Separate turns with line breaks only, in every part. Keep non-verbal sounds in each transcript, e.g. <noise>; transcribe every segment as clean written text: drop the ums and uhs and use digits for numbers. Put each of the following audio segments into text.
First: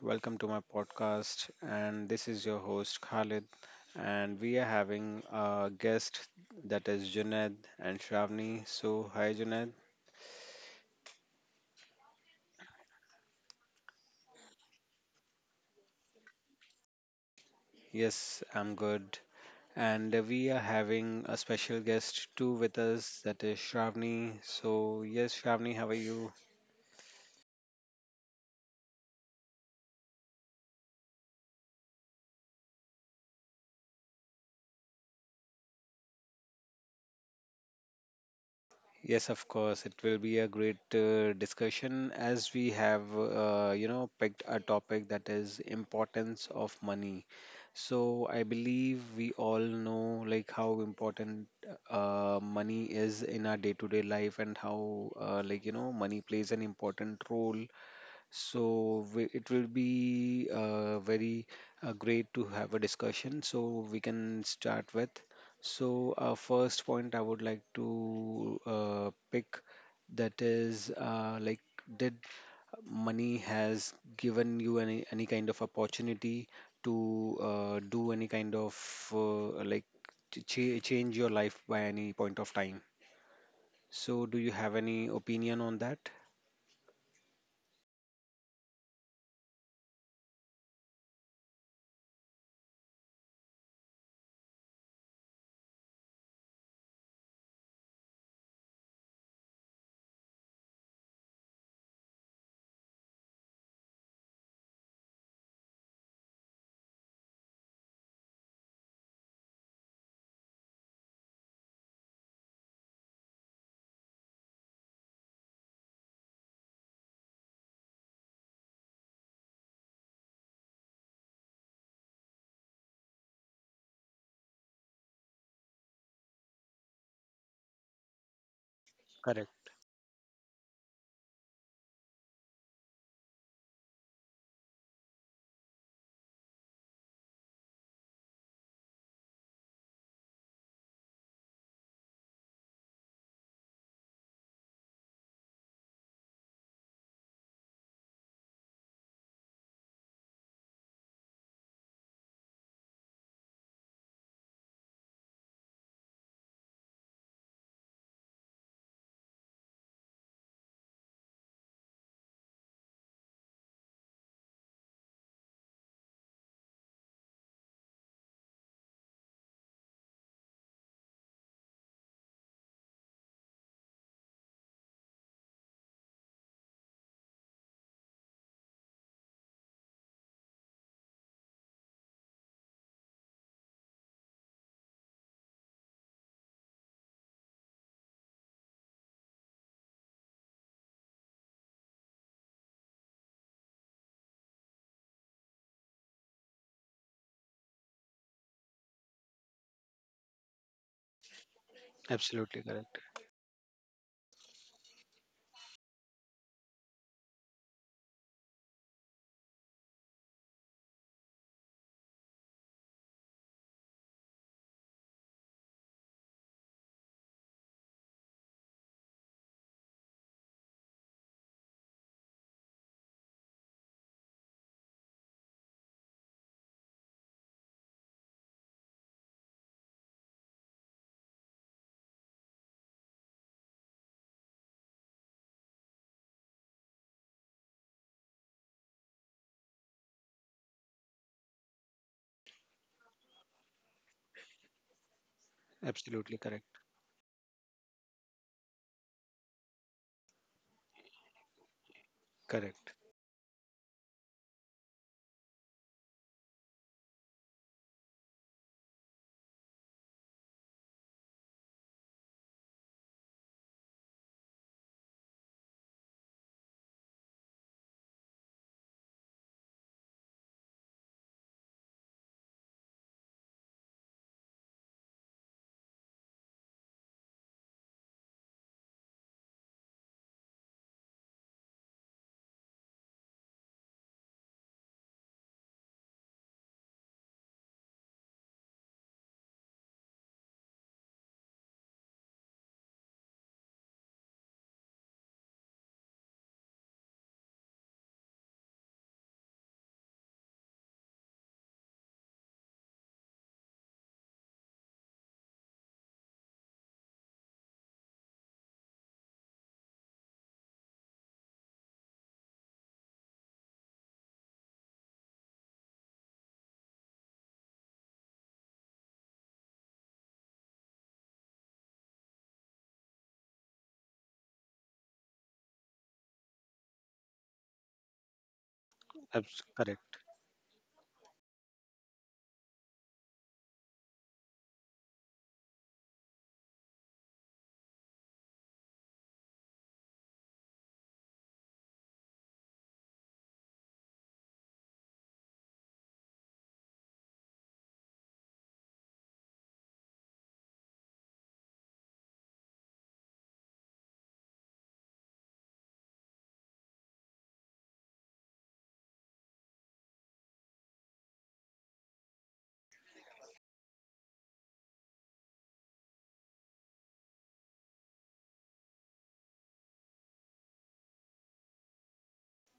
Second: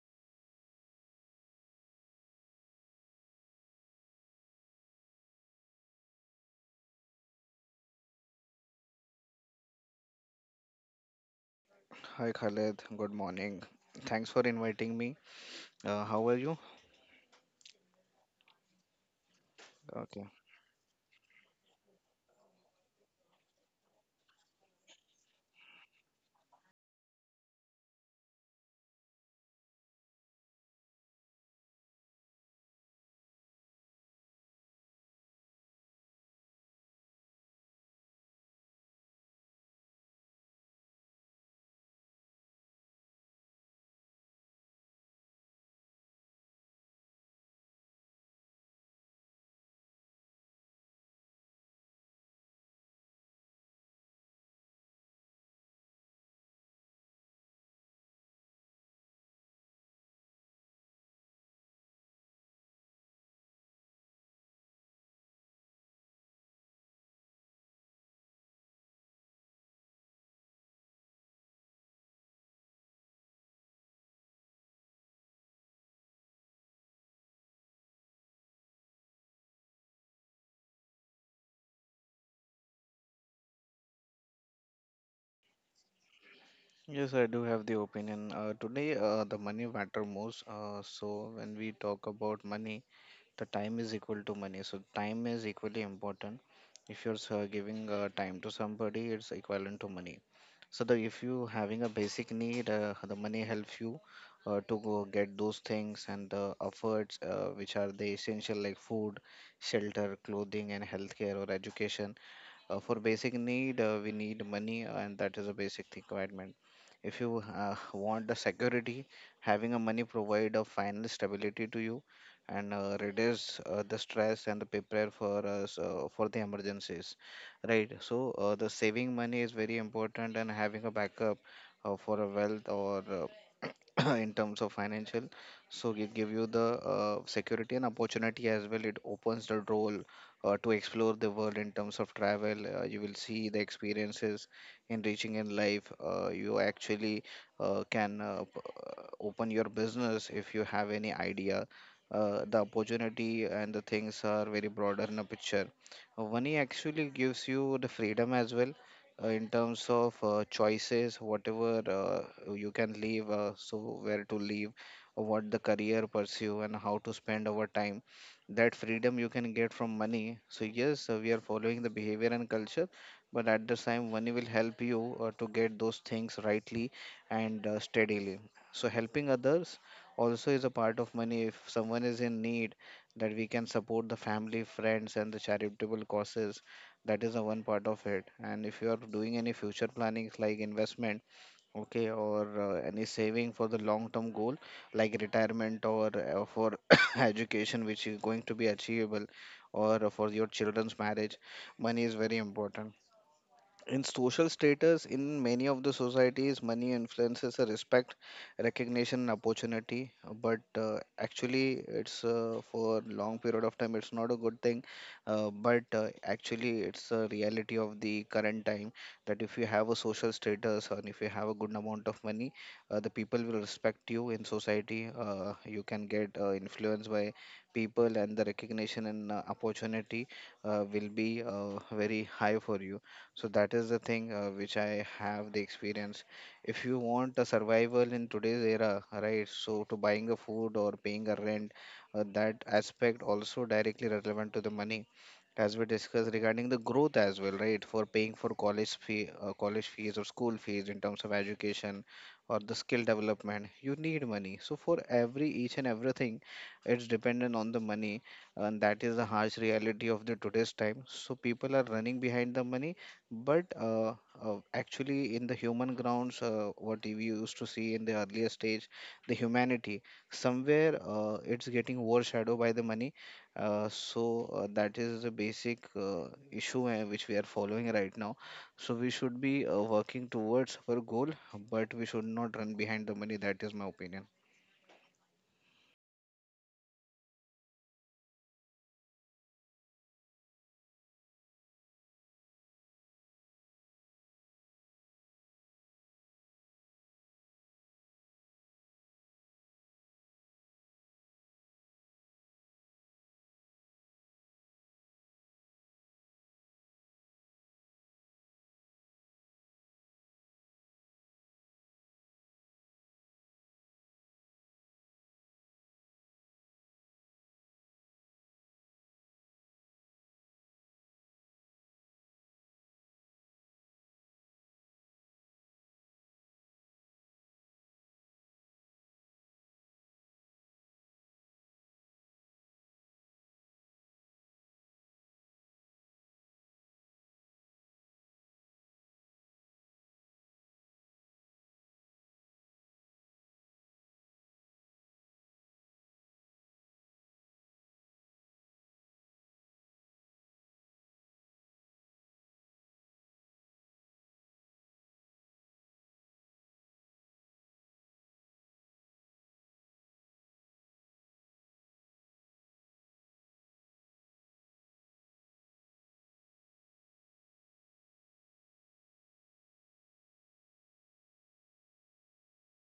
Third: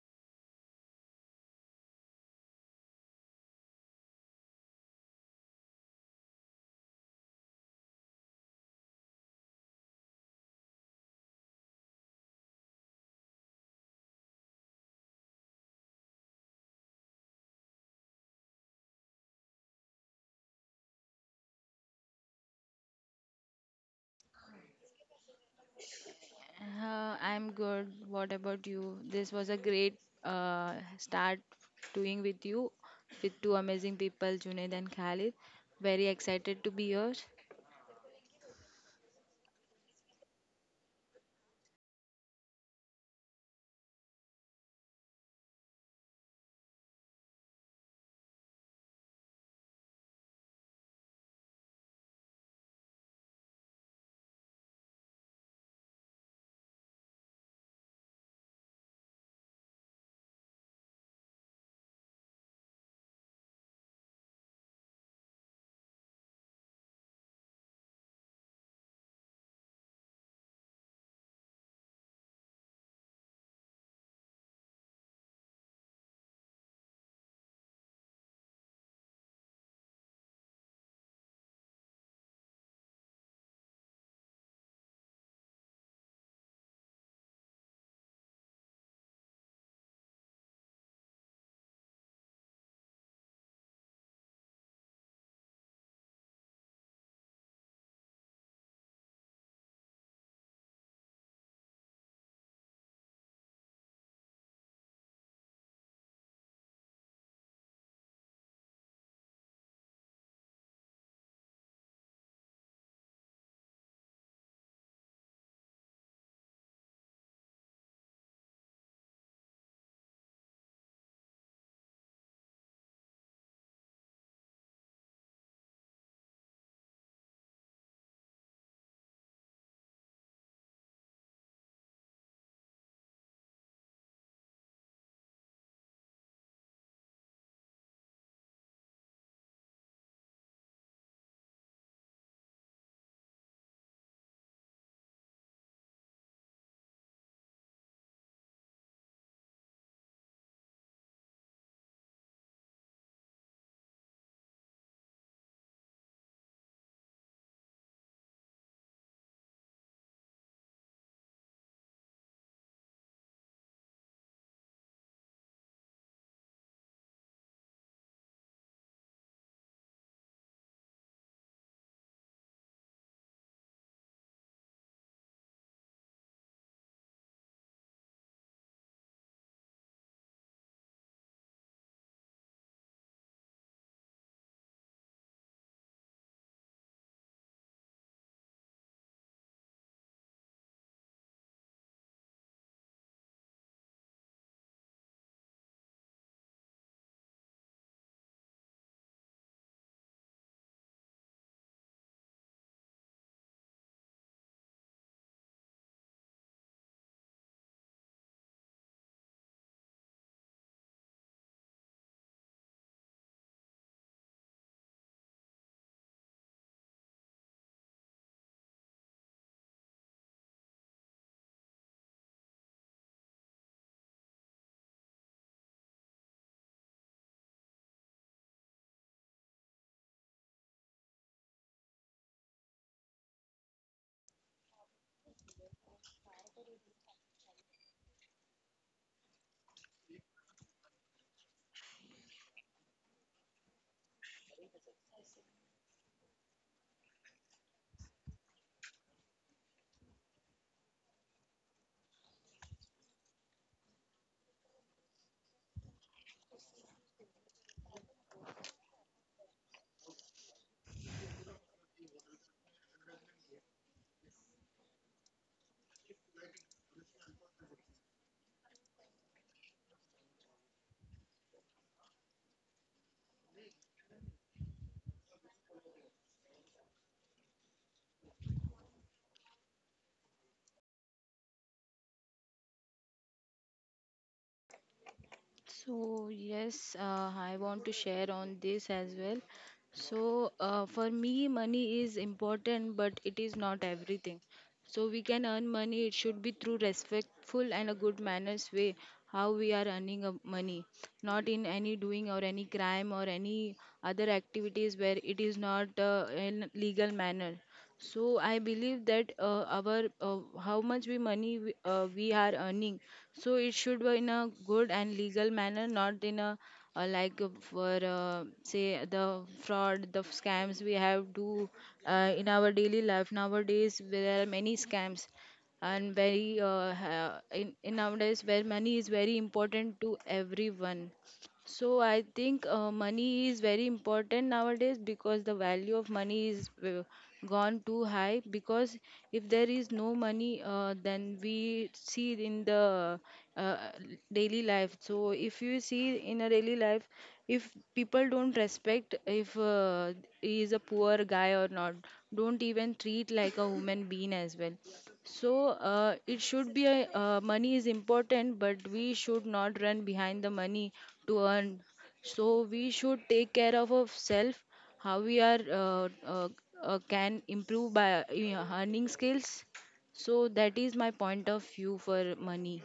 Welcome to my podcast. And this is your host Khalid. And we are having a guest that is Junaid and Shravani. So, hi Junaid.
Hi Khaled, good morning. Thanks for inviting me. How are you?
Yes, I'm good. And
Okay.
we are having a special guest too with us that is Shravani. So, yes, Shravani, how are you?
I'm good. What about you? This was a great start doing with you, with two amazing people, Junaid and Khalid. Very excited to be here.
Yes, of course. It will be a great discussion as we have, picked a topic that is importance of money. So I believe we all know like how important money is in our day-to-day life and how like money plays an important role it will be very great to have a discussion. So we can start with. So our first point I would like to pick that is like did money has given you any kind of opportunity to do any kind of like change your life by any point of time. So do you have any opinion on that?
Yes, I do have the opinion. Today, the money matter most. So when we talk about money, the time is equal to money. So time is equally important. If you're giving time to somebody, it's equivalent to money. So the if you having a basic need, the money helps you to go get those things and the efforts which are the essential like food, shelter, clothing, and healthcare or education. For basic need, we need money, and that is a basic requirement. If you want the security, having a money provide a financial stability to you and reduce the stress and the prepare for us for the emergencies, right? So the saving money is
Correct.
very important and having a backup for a wealth or <clears throat> in terms of financial, so it give you the security and opportunity as well, it opens the door to explore the world in terms of travel. You will see the experiences enriching in life. You actually uh, can uh, p- open your business if you have any idea. The opportunity and the things are very broader in a picture. Money actually gives you the freedom as well in terms of choices, whatever you can leave, so where to leave, what the career pursue, and how to spend our time, that freedom you can get from money. So yes, we are following the behavior and culture, but at the same, money will help you to get those things rightly and steadily. So helping others also is a part of money. If someone is in need, that we can support the family, friends, and the charitable causes. That is the one part of it. And if you are doing any future plannings like investment. Okay, or any saving for the long-term goal like retirement or for <coughs> education, which is going to be achievable, or for your children's marriage, money is very
Absolutely
important.
correct.
In social status, in many of the societies, money influences a respect, recognition, and opportunity. But actually, it's for long period of time, it's not a good thing. But actually, it's a reality of the current time that if you have a social status and if you have a good amount of money, the people will respect you in society. You can get influenced by people, and the recognition and opportunity will be very high for you, so that is the thing which I have the experience. If you want a survival in today's era, right? So to buying a food or paying a rent, that aspect also directly relevant to the money, as we discussed
Absolutely
regarding
correct.
the growth as well, right? For paying for college fee, college fees or school fees in terms of education or the
Correct.
skill development, you need money. So for every each and everything, it's dependent on the money, and that is the harsh reality of the today's time. So people are running behind the money, but actually, in the human grounds, what we used to see in the earlier stage, the humanity, somewhere it's getting overshadowed by the money. So that is the basic issue which we are following right now. So we should be working towards our goal, but we should not run behind the money. That is my opinion.
So yes, I want to share on this as well. So for me, money is important, but it is not everything. So we can earn money. It should be through respectful and a good manners way how we are earning money, not in any doing or any crime or any other activities where it is not in legal manner. So I believe that our how much we money we are earning, so it should be in a good and legal manner, not in a like for say the fraud, the scams we have do in our daily life nowadays. There are many scams and very in nowadays where money is very important to
Correct.
everyone so I think money is very important nowadays because the value of money is gone too high. Because if there is no money, then we see it in the uh, daily life. So if you see in a daily life, if people don't respect if he is a poor guy or not, don't even treat like a human being as well. So it should be a money is important, but we should not run behind the money to earn. So we should take care of ourselves, how we are can improve by earning skills. So that is my point of view for money.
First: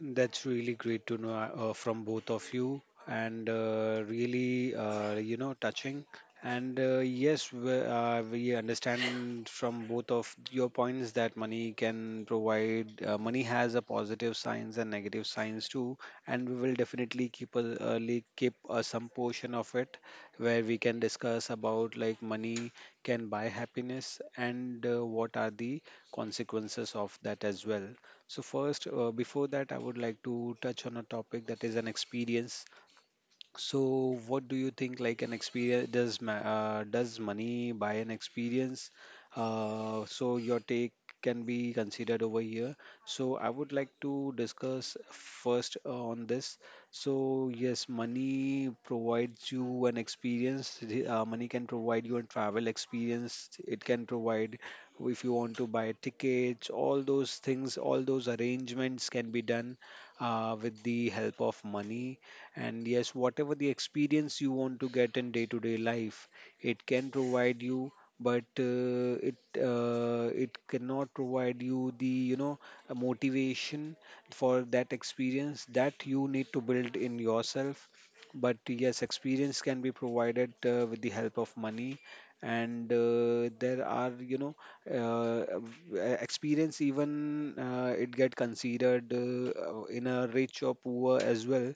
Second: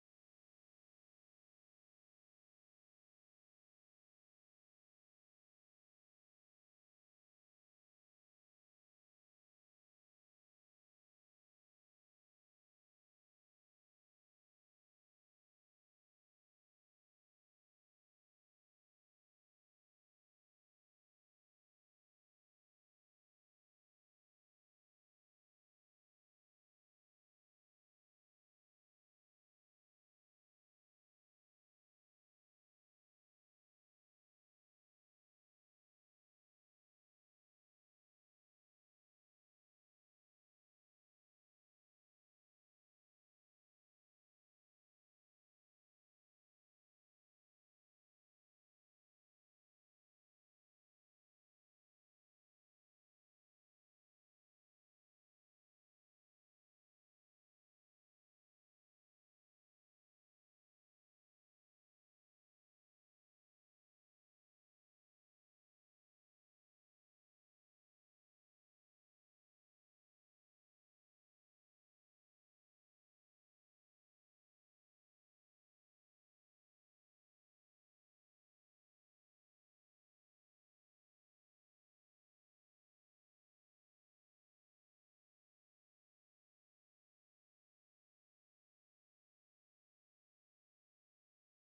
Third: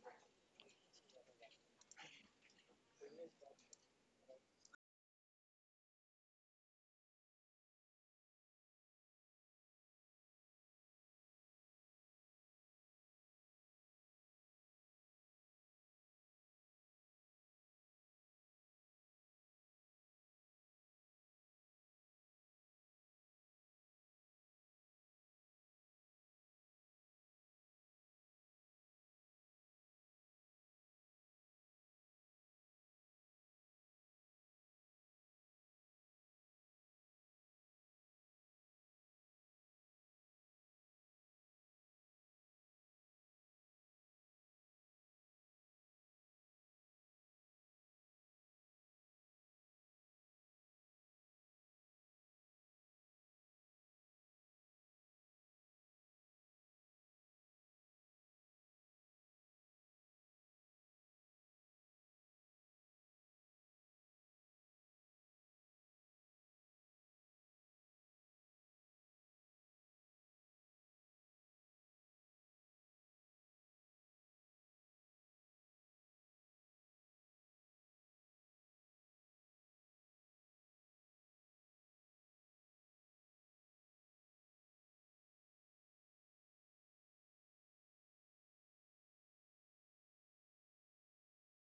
That's really great to know from both of you, and really, touching. And yes, we understand from both of your points that money can provide. Money has a positive signs and negative signs too, and we will definitely keep some portion of it where we can discuss about like money can buy happiness and what are the consequences of that as well. So, first, before that, I would like to touch on a topic that is an experience. So, what do you think? Like an experience, does money buy an experience? So your take can be considered over here. So I would like to discuss first on this. So yes, money provides you an experience. Money can provide you a travel experience. It can provide if you want to buy tickets. All those things, all those arrangements can be done with the help of money. And yes, whatever the experience you want to get in day to day life, it can provide you, but it cannot provide you the you know a motivation for that experience that you need to build in yourself. But yes, experience can be provided with the help of money, and there are experience, even it get considered in a rich or poor as well.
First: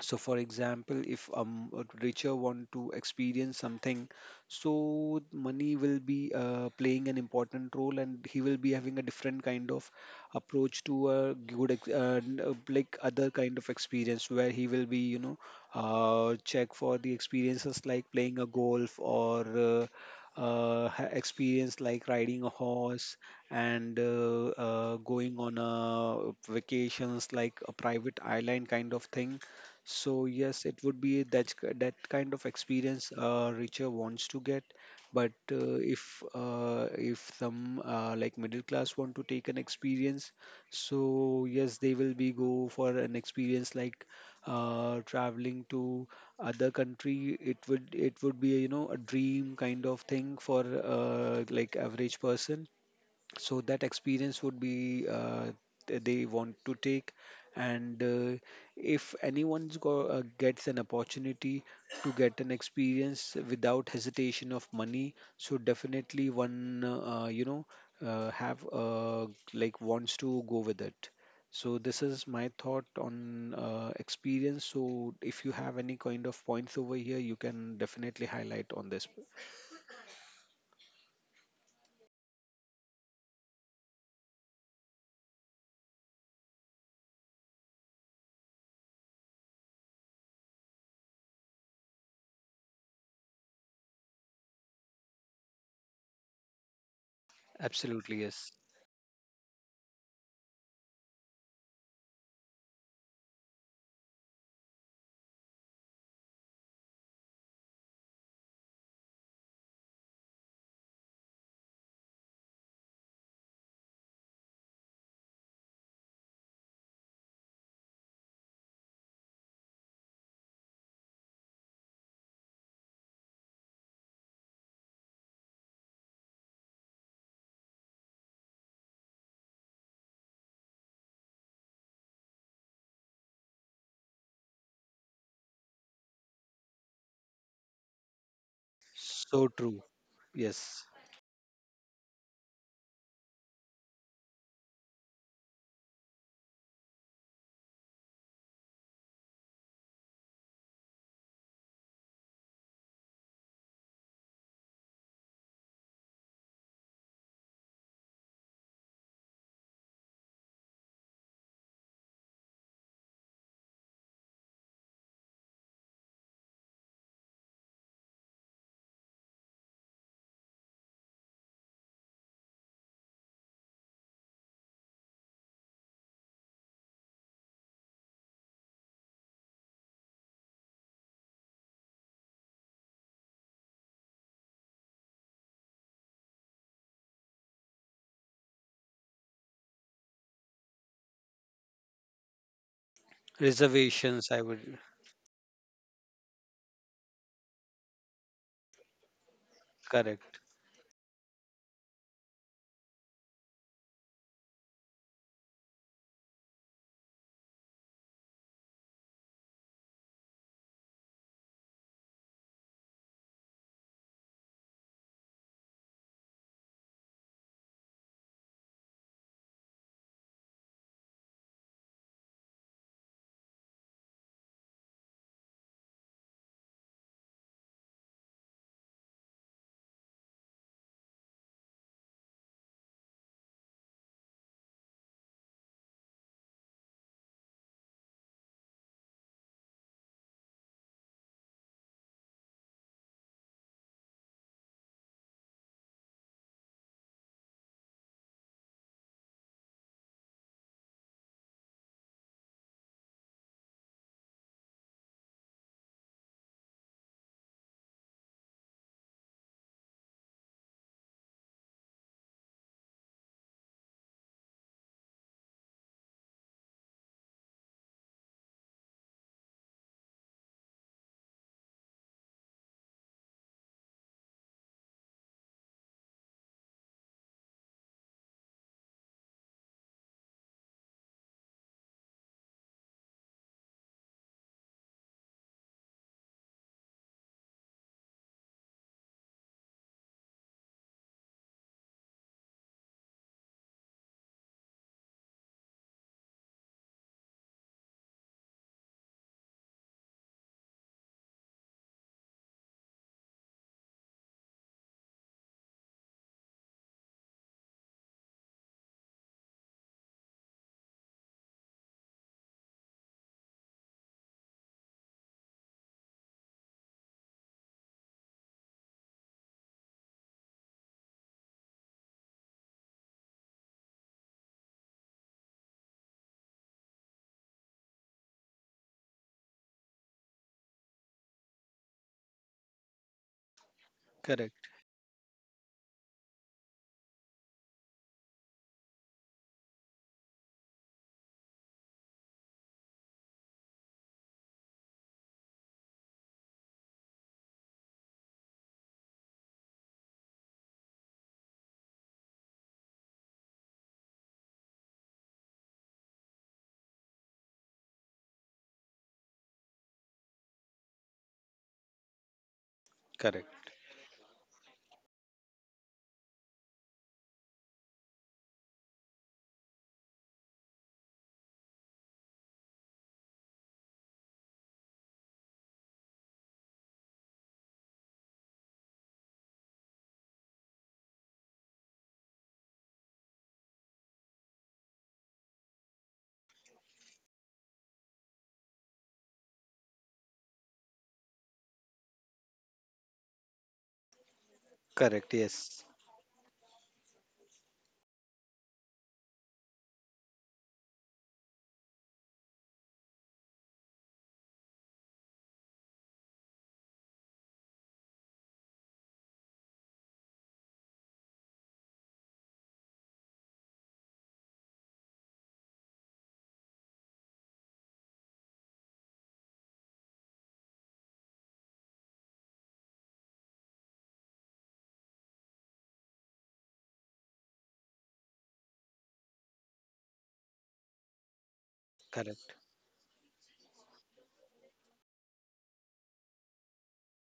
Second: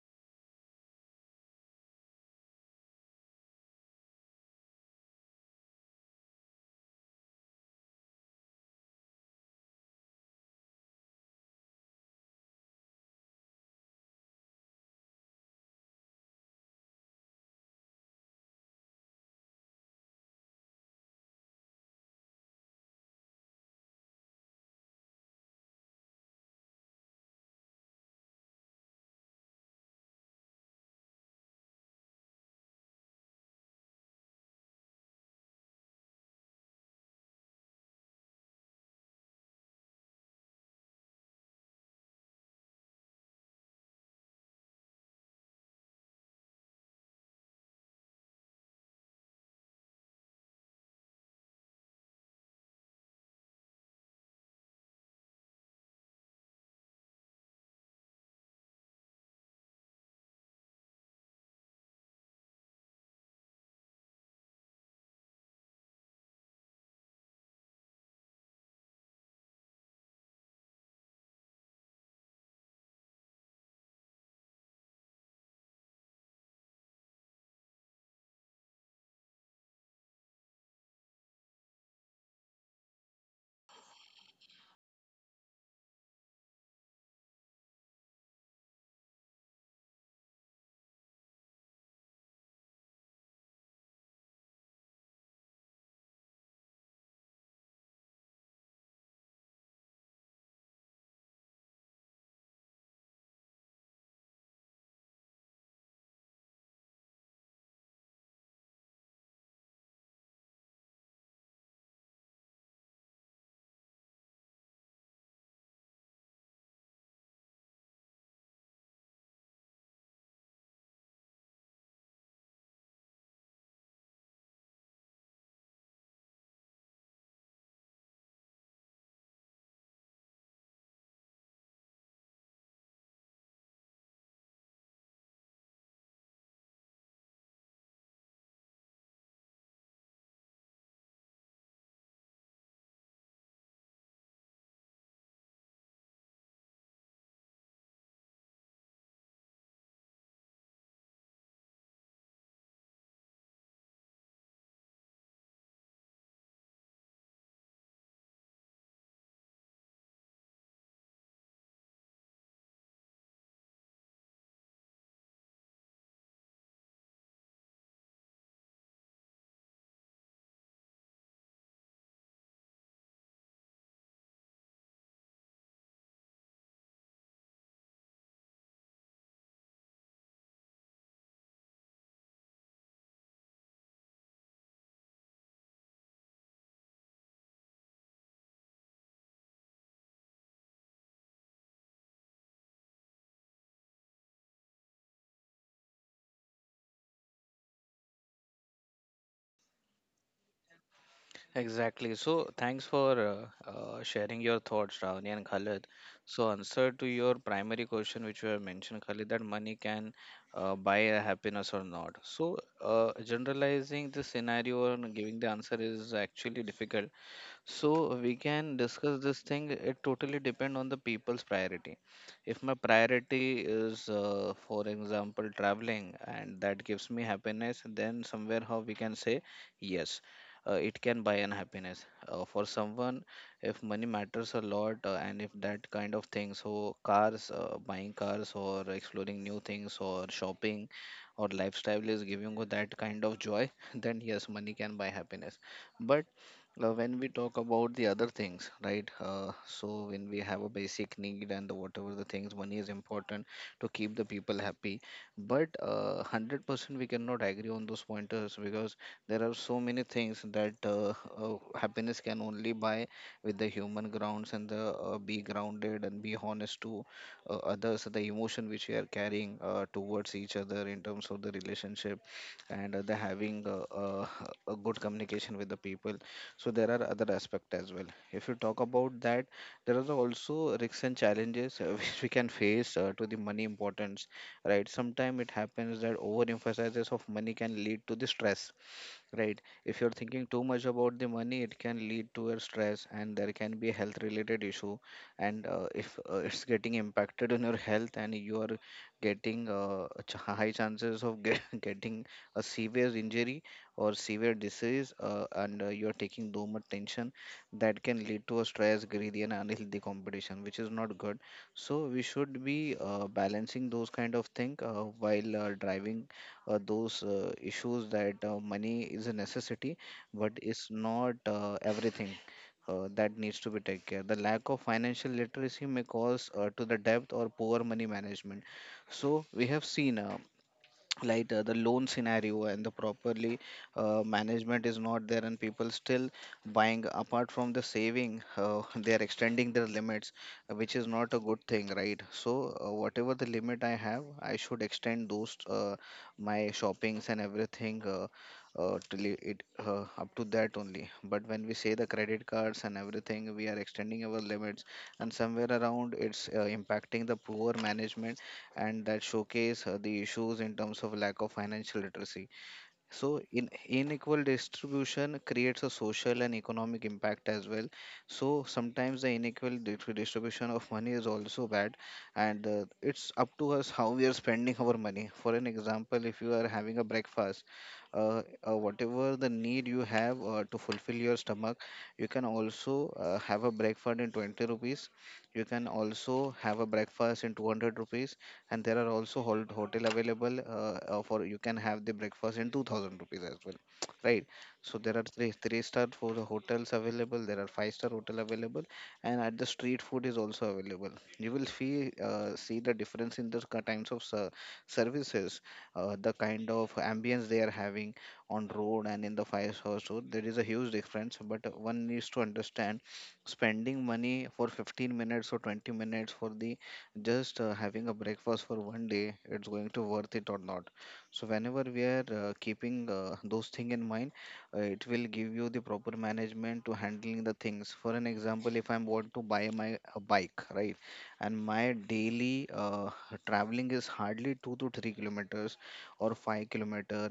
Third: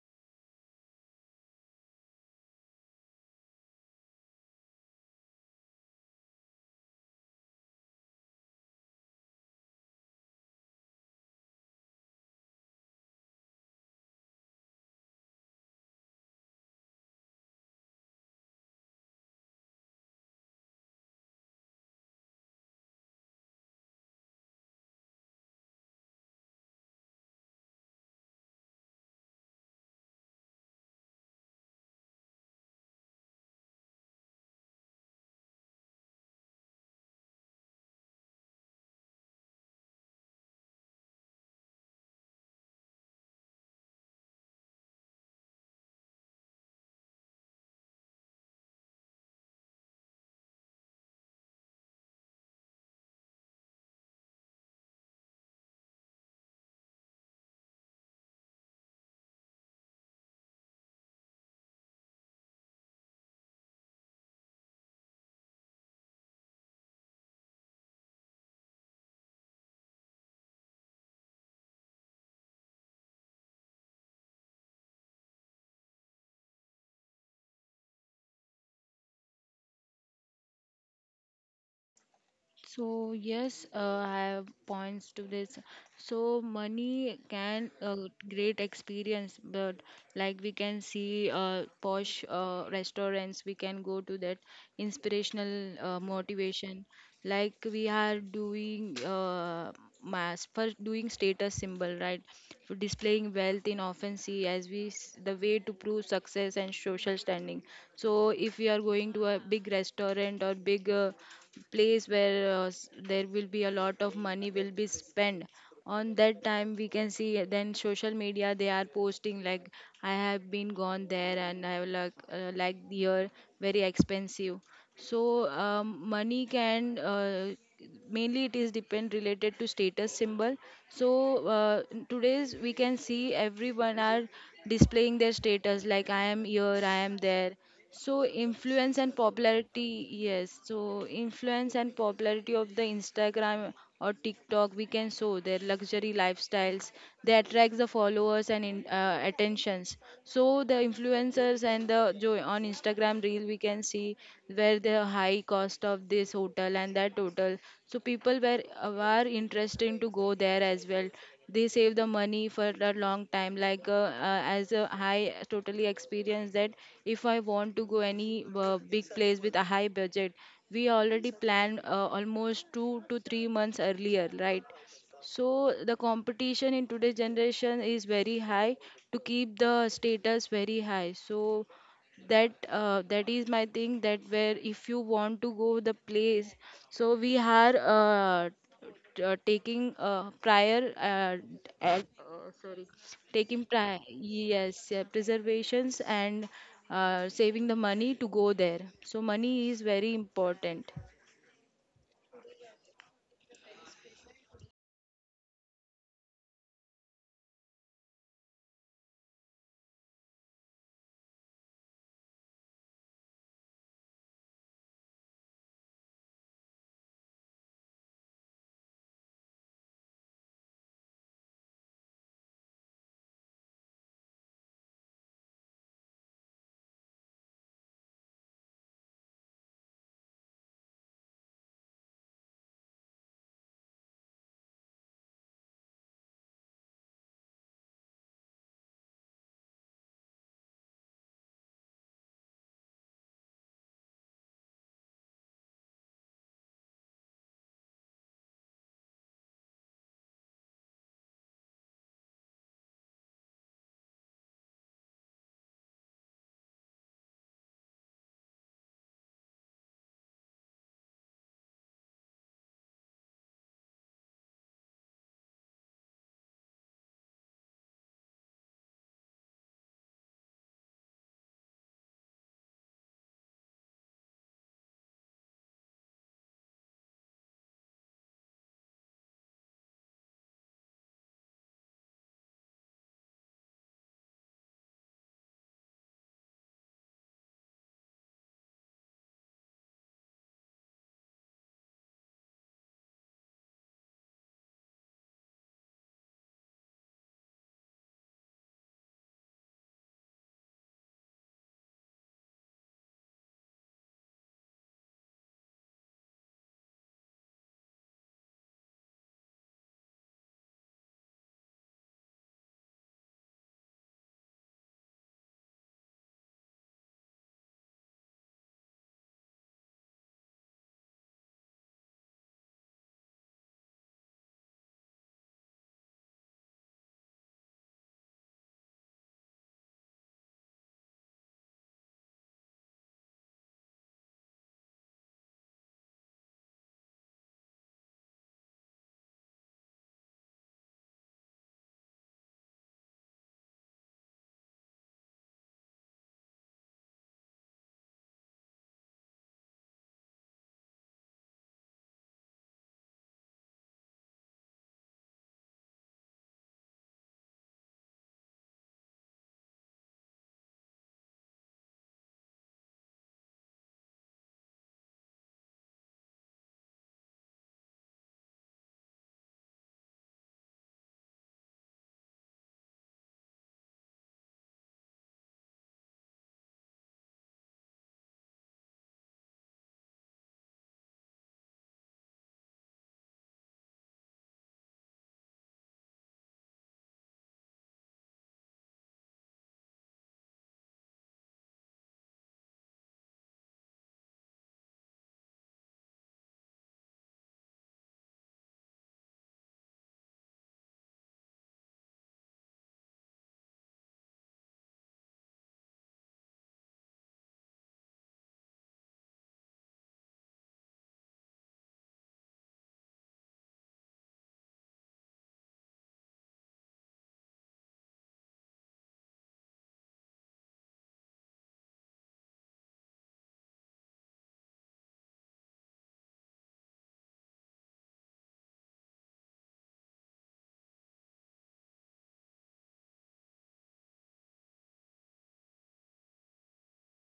So for example, if a richer want to experience something, so money will be playing an important role and he will be having a different kind of approach to a good ex- n- like other kind of experience where he will be check for the experiences like playing a golf or experience like riding a horse and going on a vacations like a private island kind of thing. So yes, it would be that kind of experience richer wants to get. But if some like middle class want to take an experience, so yes, they will be go for an experience like traveling to other country. It would be a dream kind of thing for like average person. So that experience would be they want to take. And if anyone's gets an opportunity to get an experience without hesitation of money, so definitely one you know have like wants to go with it. So this is my thought on experience. So if you have any kind of points over here, you can definitely highlight on this.
So yes, I have points to this. So money can great experience, but like we can see posh restaurants, we can go to that inspirational motivation. Like we
Absolutely,
are
yes.
doing mass for doing status symbol, right? For displaying wealth in often see as the way to prove success and social standing. So if we are going to a big restaurant or big place where there will be a lot of money will be spent on that time we can see then social media they are posting like I have been gone there and I like here very expensive so money can mainly it is depend related to status symbol so in today's we can see everyone are displaying their status like I am here I am there so influence and
So true.
popularity yes
Yes.
so influence and popularity of the Instagram or TikTok, we can show their luxury lifestyles. They attract the followers and attentions. So the influencers and on Instagram reel, we can see where the high cost of this hotel and that hotel. So people were interested to go there as well. They save the money for a long time. Like as a high totally experience that if I want to go any big place with a high budget we already planned almost 2 to 3 months earlier, right? So the competition in today's generation is very high to keep the status very high. So that that is my thing that where if you want to go the place, so we are taking sorry, taking
Reservations, I would.
preservations and saving the money to go there so money is very
Correct.
important
Exactly. So, thanks for sharing your thoughts, Ravani and Khalid. So, answer to your primary question, which you have mentioned, Khalid, that money can buy a happiness or not. So, generalizing the scenario and giving the answer is actually difficult, so we can discuss this thing. It totally depend on the people's priority. If my priority is for example traveling and that gives me happiness, then somewhere how we can say yes, it can buy an happiness for someone. If money matters a lot and if that kind of thing, so cars buying cars or exploring new things or shopping or lifestyle is giving you that kind of joy <laughs> then yes money can buy happiness. But when we talk about the other things, right? So when we have a basic need and the whatever the things, money is important to keep the people happy. But 100% we cannot agree on those pointers, because there are so many things that happiness can only buy with the human grounds and the be grounded and be honest to others, the emotion which we are carrying towards each other in terms of the relationship and the having a good communication with the people. So there are other aspects as well. If you talk about that, there are also risks and challenges <laughs> which we can face to the money importance, right? Sometimes it happens that overemphasizes of money can lead to the stress. Right. If you're thinking too much about the money, it can lead to a stress and there can be health related issue. And if <laughs> it's getting impacted on your health and you are getting high chances of <laughs> getting a severe injury or severe disease, and you're taking too much tension, that can lead to a stress, greedy, and unhealthy competition, which is not good. So we should be balancing those kind of thing while driving those issues that money is a necessity, but it's not everything. That needs to be taken care. The lack of financial literacy may cause to the depth or poor money management. So we have seen the loan scenario and the properly
Correct.
management is not there and people still buying apart from the saving, <laughs> they are extending their limits which is not a good thing, right? So whatever the limit I have, I should extend those my shoppings and everything till up to that only, but when we say the credit cards and everything, we are extending our limits and somewhere around it's impacting the poor management, and that showcase the issues in terms of lack of financial literacy. So,
Correct.
in unequal distribution creates a social and economic impact as well. So, sometimes the distribution of money is also bad, and it's up to us how we are spending our money. For an example, if you are having a breakfast, whatever the need you have to fulfill your stomach, you can also have a breakfast in 20 rupees. You can also have a breakfast in 200 rupees, and there are also hotel available for you can have the breakfast in 2000 rupees as well, right? So there are
Correct.
three
Yes.
star for the hotels available, there are five-star hotel available, and at the street food is also available. You will see see the difference in the kinds of services, the kind of ambience they are having on road and in the five star. So there is a huge difference, but one needs to understand spending money for 15 minutes or 20 minutes for the just having a breakfast for one day, it's going to worth it or not. So whenever we are keeping those thing in mind, it will give you the proper management to handling the things. For an example, if I want to buy my a bike, right? And my
Correct.
daily traveling is hardly 2 to 3 kilometers or 5 kilometer,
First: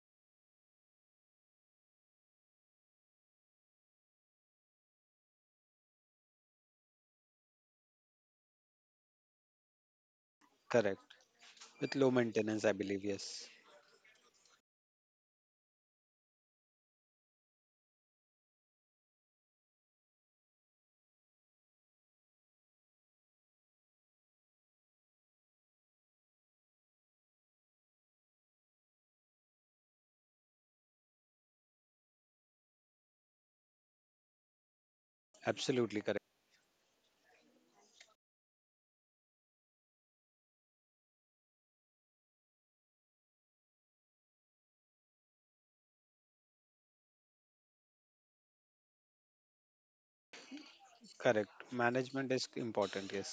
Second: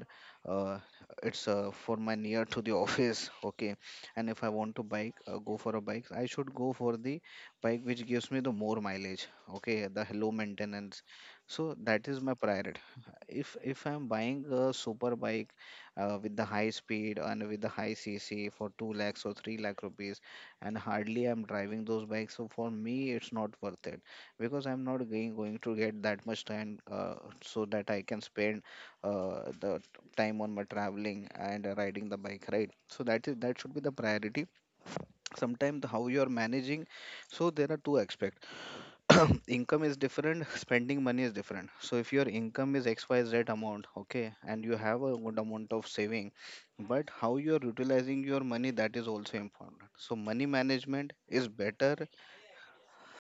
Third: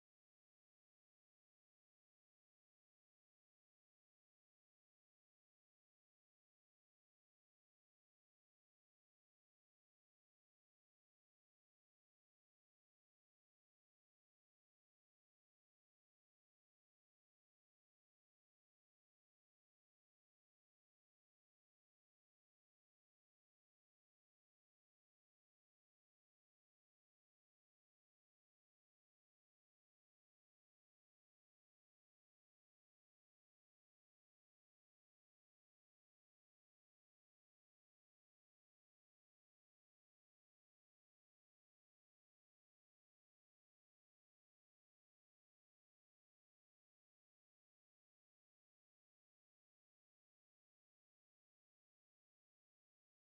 uh, it's for my near to the <laughs> office, okay? And if I want to bike go for a bike, I should go for the bike which gives me the more mileage, okay, the low maintenance.
Correct.
So
With
that
low
is my
maintenance, I
priority.
believe. Yes.
If I'm buying a super bike with the high speed and with the high cc for 2 lakhs or 3 lakh rupees, and hardly I'm driving those bikes, so for me it's not worth it, because I'm not going to get that much time so that I can spend the time on my traveling and riding the bike, right? So that is that should be the priority. Sometimes
Absolutely
how you
correct.
are managing, so there are two aspects. <clears throat> Income is different, spending money is different. So if your income is xyz amount, okay, and you have a good amount of saving, but how you are utilizing your money, that is also important. So Money management is
Correct.
better.
Management is important, yes.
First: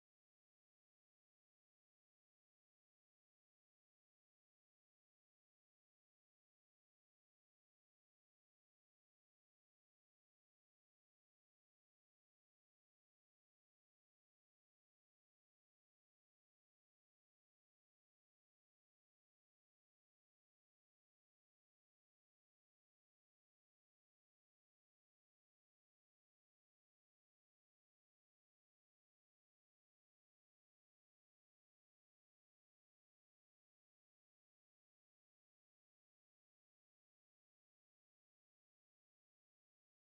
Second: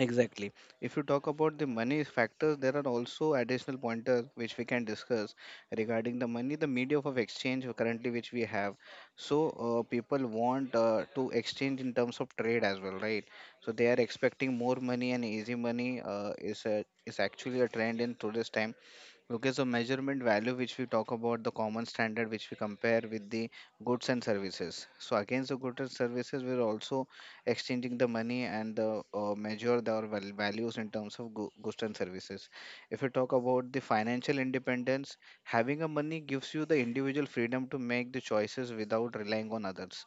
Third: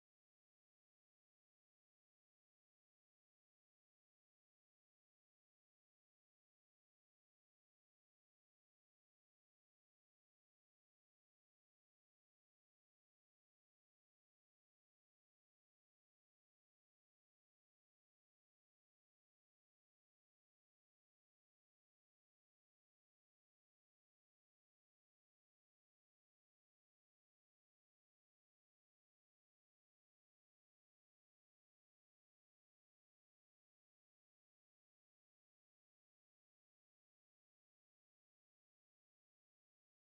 Exactly. If you talk about the money factors, there are also additional pointers which we can discuss regarding the money, the medium of exchange currently which we have. So people want to exchange in terms of trade as well, right? So they are expecting more money and easy money is actually a trend in today's time. Okay, so measurement value, which we talk about the common standard, which we compare with the goods and services. So against the goods and services, we're also exchanging the money and the measure the our values in terms of goods and services. If you talk about the financial independence, having a money gives you the individual freedom to make the choices without relying on others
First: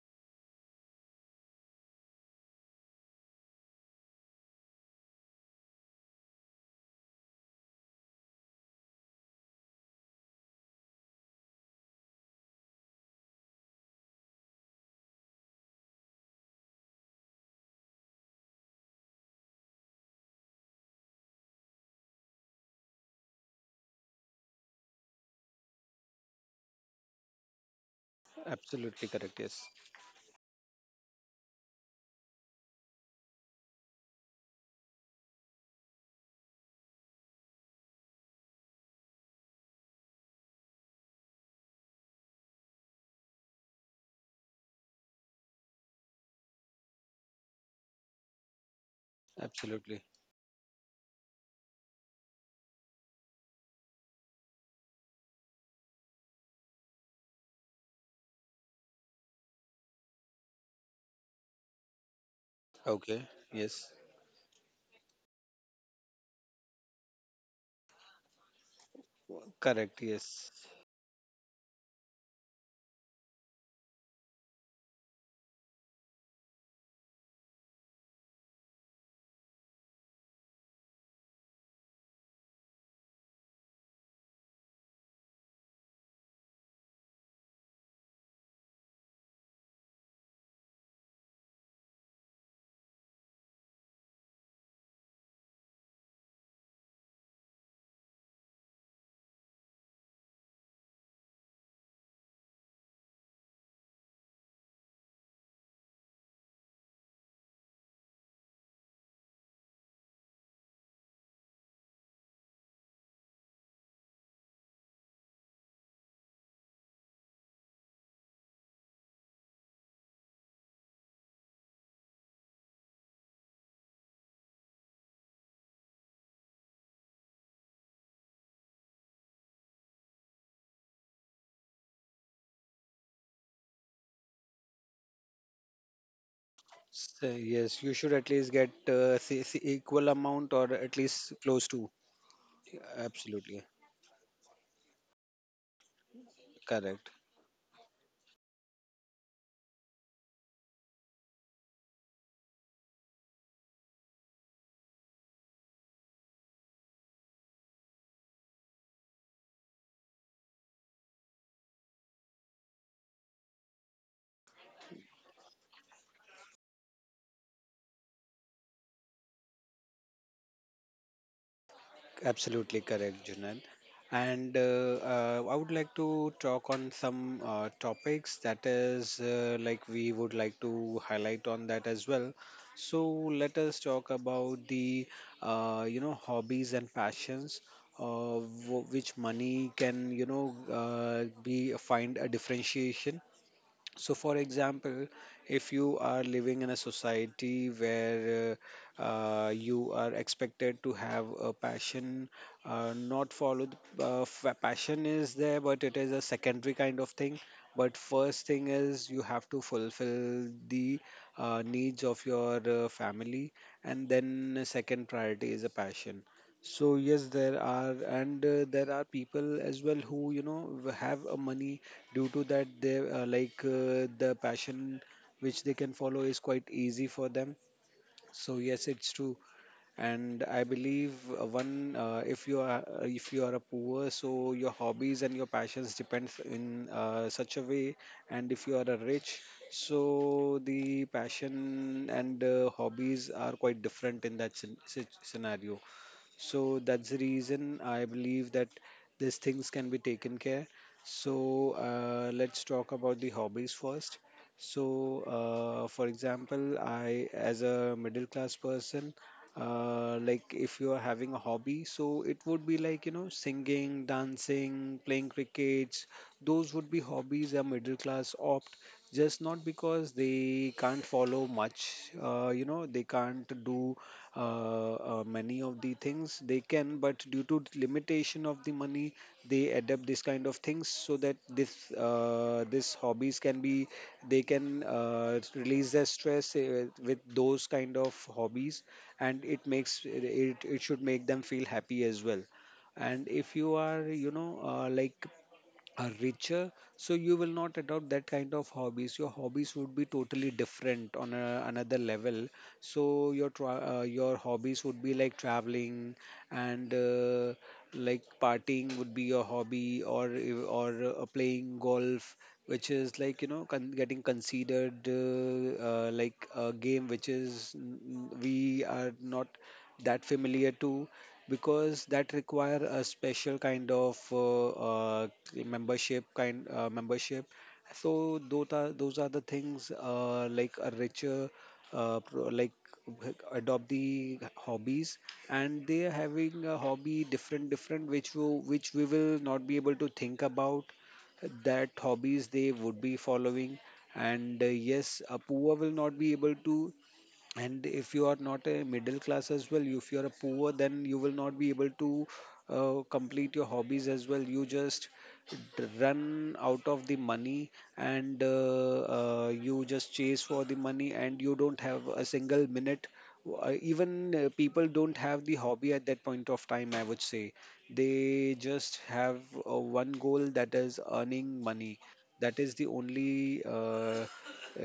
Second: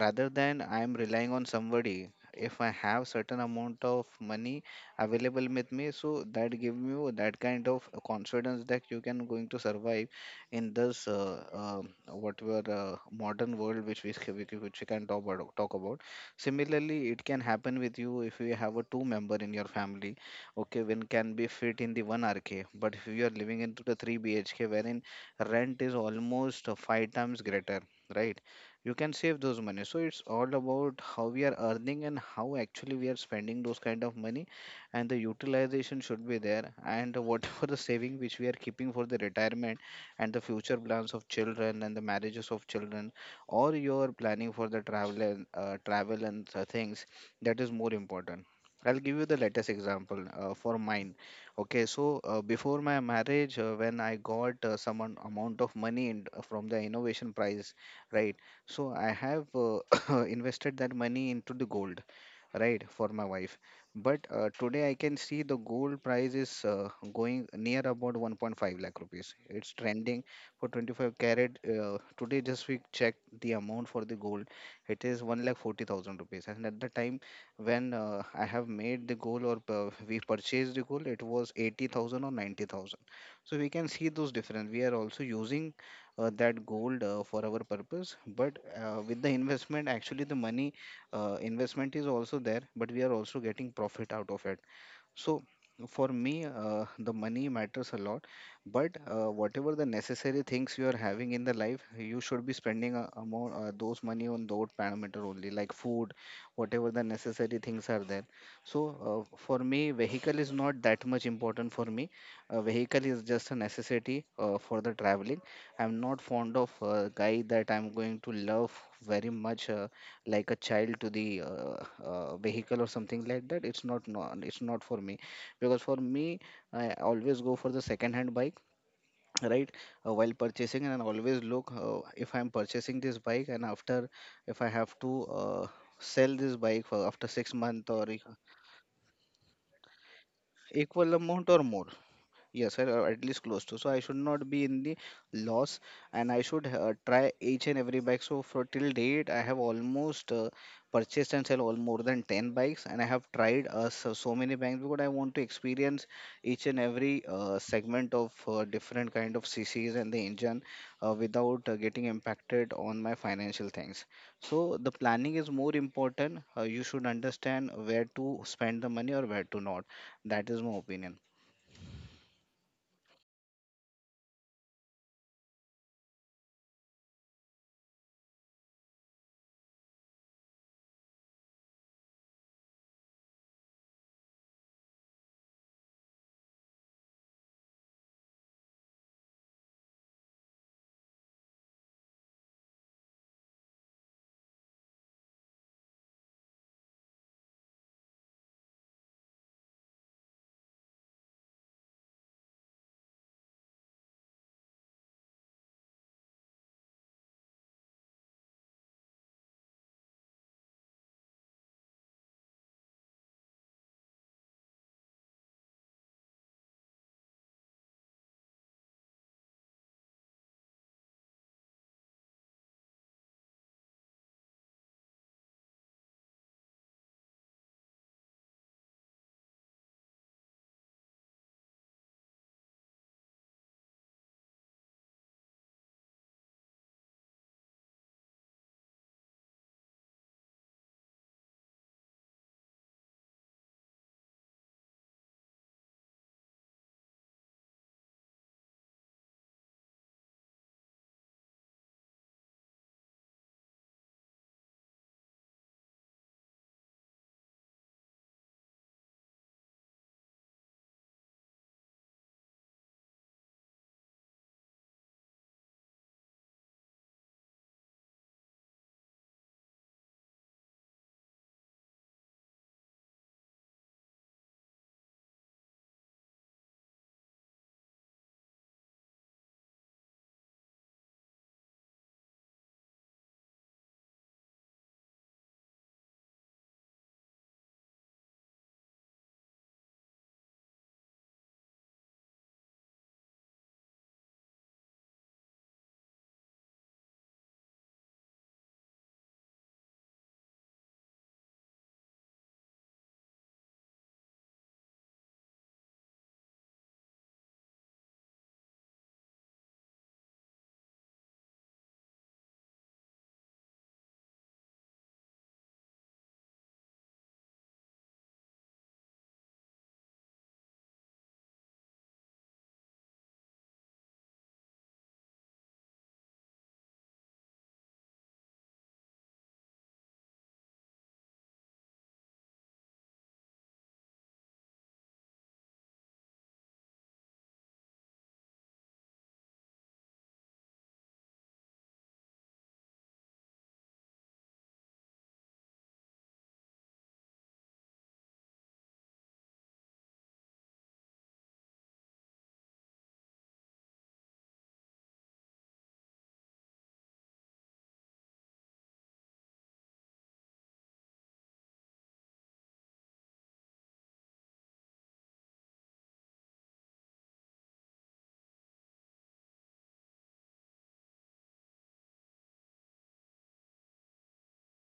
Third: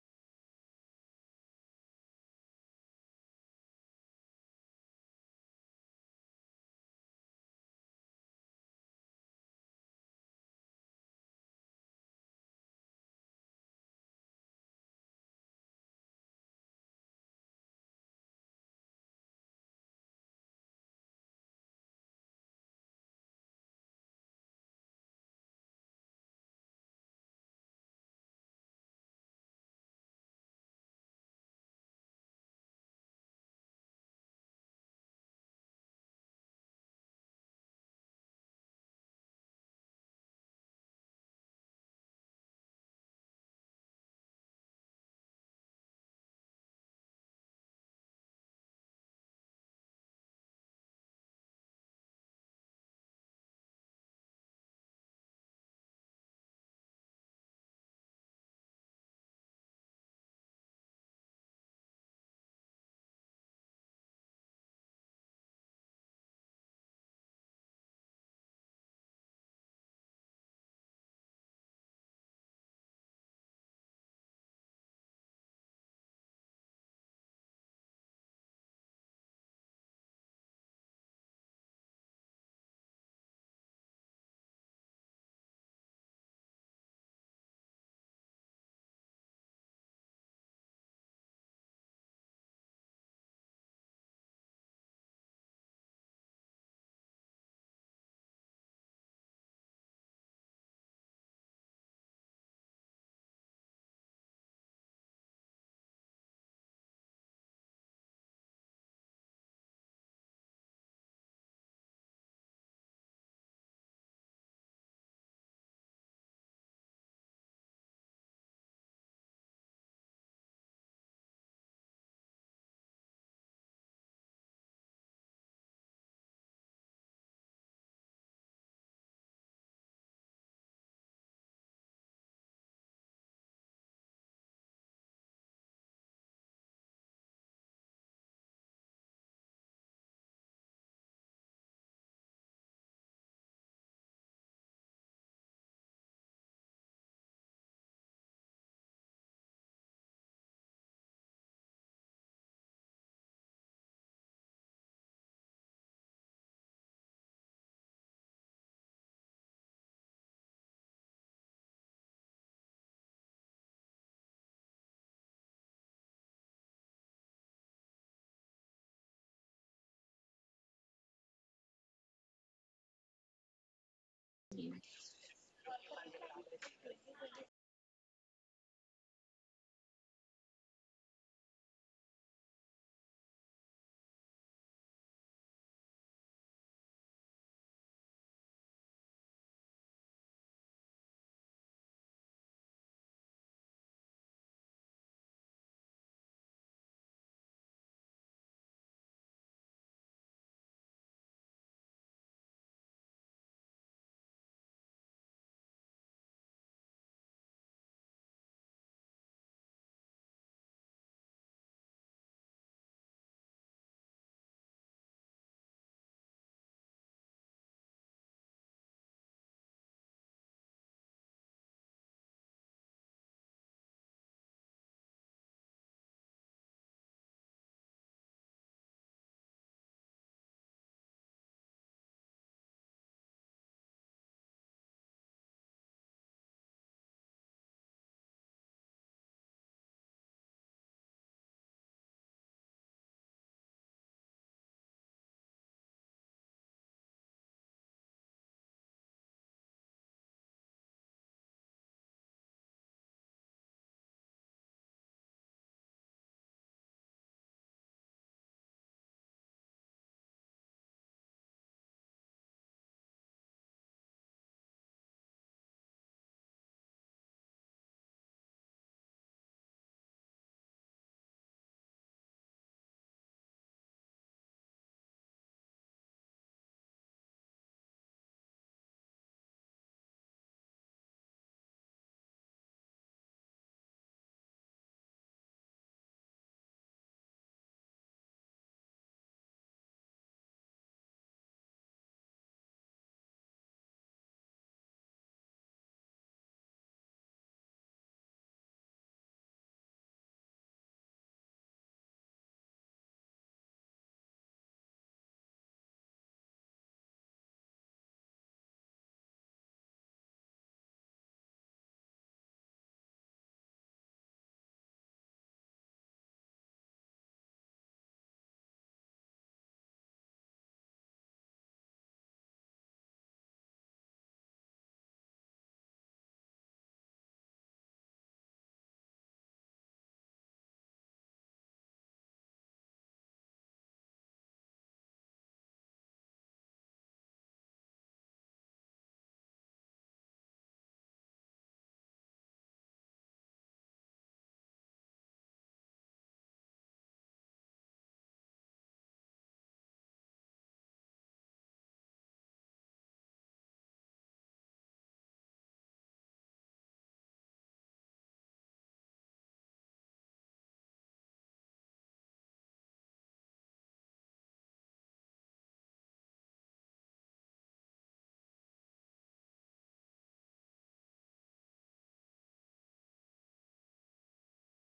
rather than I am relying on somebody. If I have certain amount of money available with me, so that give you that kind of confidence that you can going to survive in this whatever modern world which we which we can talk about talk about. Similarly, it can happen with you if you have a two member in your family. Okay, when can be fit in the one RK, but if you are living into the three BHK, wherein rent is almost five times greater, right? You can
Absolutely
save
correct.
those
Yes.
money, so it's all about how we are earning and how actually we are spending those kind of money, and the utilization should be there and whatever the saving which we are keeping for the retirement and the future plans of children and the marriages of children or your planning for the travel and things, that is more important. I'll give you the latest
Absolutely.
example for mine. Okay, so before my marriage, when I got amount of money in, from the innovation prize, right? So I have <coughs> invested that money into the gold, right, for my
Okay.
wife.
Yes.
But today I can see the gold price is going near about 1.5 lakh rupees. It's
Correct.
trending
Yes.
for 25 carat. Today just we checked the amount for the gold. It is 1 lakh 40,000 rupees, and at the time when I have made the gold or we purchased the gold, it was 80,000 or 90,000. So we can see those difference. We are also using that gold for our purpose, but with the investment, actually the money investment is also there, but we are also getting profit out of it. So for me, the money matters a lot. But whatever the necessary things you are having in the life, you should be spending a more, those money on those parameter only, like food, whatever the necessary things are there. So for me vehicle is not that much important for me. A vehicle is just a necessity for the traveling. I'm not fond of a guy that I'm going to love very much, like a child to the vehicle or something like that. It's not, no, it's not for me. Because for me, I always go for the second hand bike, right, while purchasing. And I always look, if I'm purchasing this bike and after, if I have to sell this bike for after
So,
6
yes,
month
you
or
should at least get see equal amount or at
equal
least
amount or
close
more.
to.
Yes, sir, or at least close
Absolutely
to. So I should not be in the loss, and I should
correct.
try each and every bike. So for till date, I have almost purchased and sell all more than 10 bikes, and I have tried so many bikes because I want to experience each and every segment of different kind of CCs and the engine, without getting impacted on my financial things. So the planning is more important. You should understand where to spend the money or where to not. That is my opinion.
Absolutely correct, Junan. And I would like to talk on some topics that is like we would like to highlight on that as well. So let us talk about the hobbies and passions, which money can be find a differentiation. So, for example, if you are living in a society where you are expected to have a passion, not follow the passion is there, but it is a secondary kind of thing. But first thing is you have to fulfill the needs of your family, and then second priority is a passion. So yes, there are people as well who have a money. Due to that, they like the passion which they can follow is quite easy for them. So yes, it's true. And I believe one if you are a poor, so your hobbies and your passions depend in such a way. And if you are a rich, so the passion and hobbies are quite different in that scenario. So that's the reason I believe that these things can be taken care. So let's talk about the hobbies first. So for example, I as a middle class person, like if you are having a hobby, so it would be like singing, dancing, playing crickets. Those would be hobbies a middle class opt, just not because they can't follow much, they can't do many of the things. They can, but due to the limitation of the money, they adapt this kind of things so that this hobbies can be. They can release their stress with those kind of hobbies. And it should make them feel happy as well. And if you are you know like are richer, so you will not adopt that kind of hobbies. Your hobbies would be totally different on another level. So your hobbies would be like traveling. And like partying would be your hobby. Or playing golf, which is like getting considered like a game which is we are not that familiar to. Because that require a special kind of membership, kind uh, membership. So those are the things, like a richer uh, pro- like adopt the hobbies. And they are having a hobby different different which which we will not be able to think about. That hobbies they would be following. And yes, apua will not be able to. And if you are not a middle class as well, if you are a poor, then you will not be able to complete your hobbies as well. You just run out of the money. And you just chase for the money and you don't have a single minute. Even people don't have the hobby at that point of time, I would say. They just have one goal, that is earning money. That is the only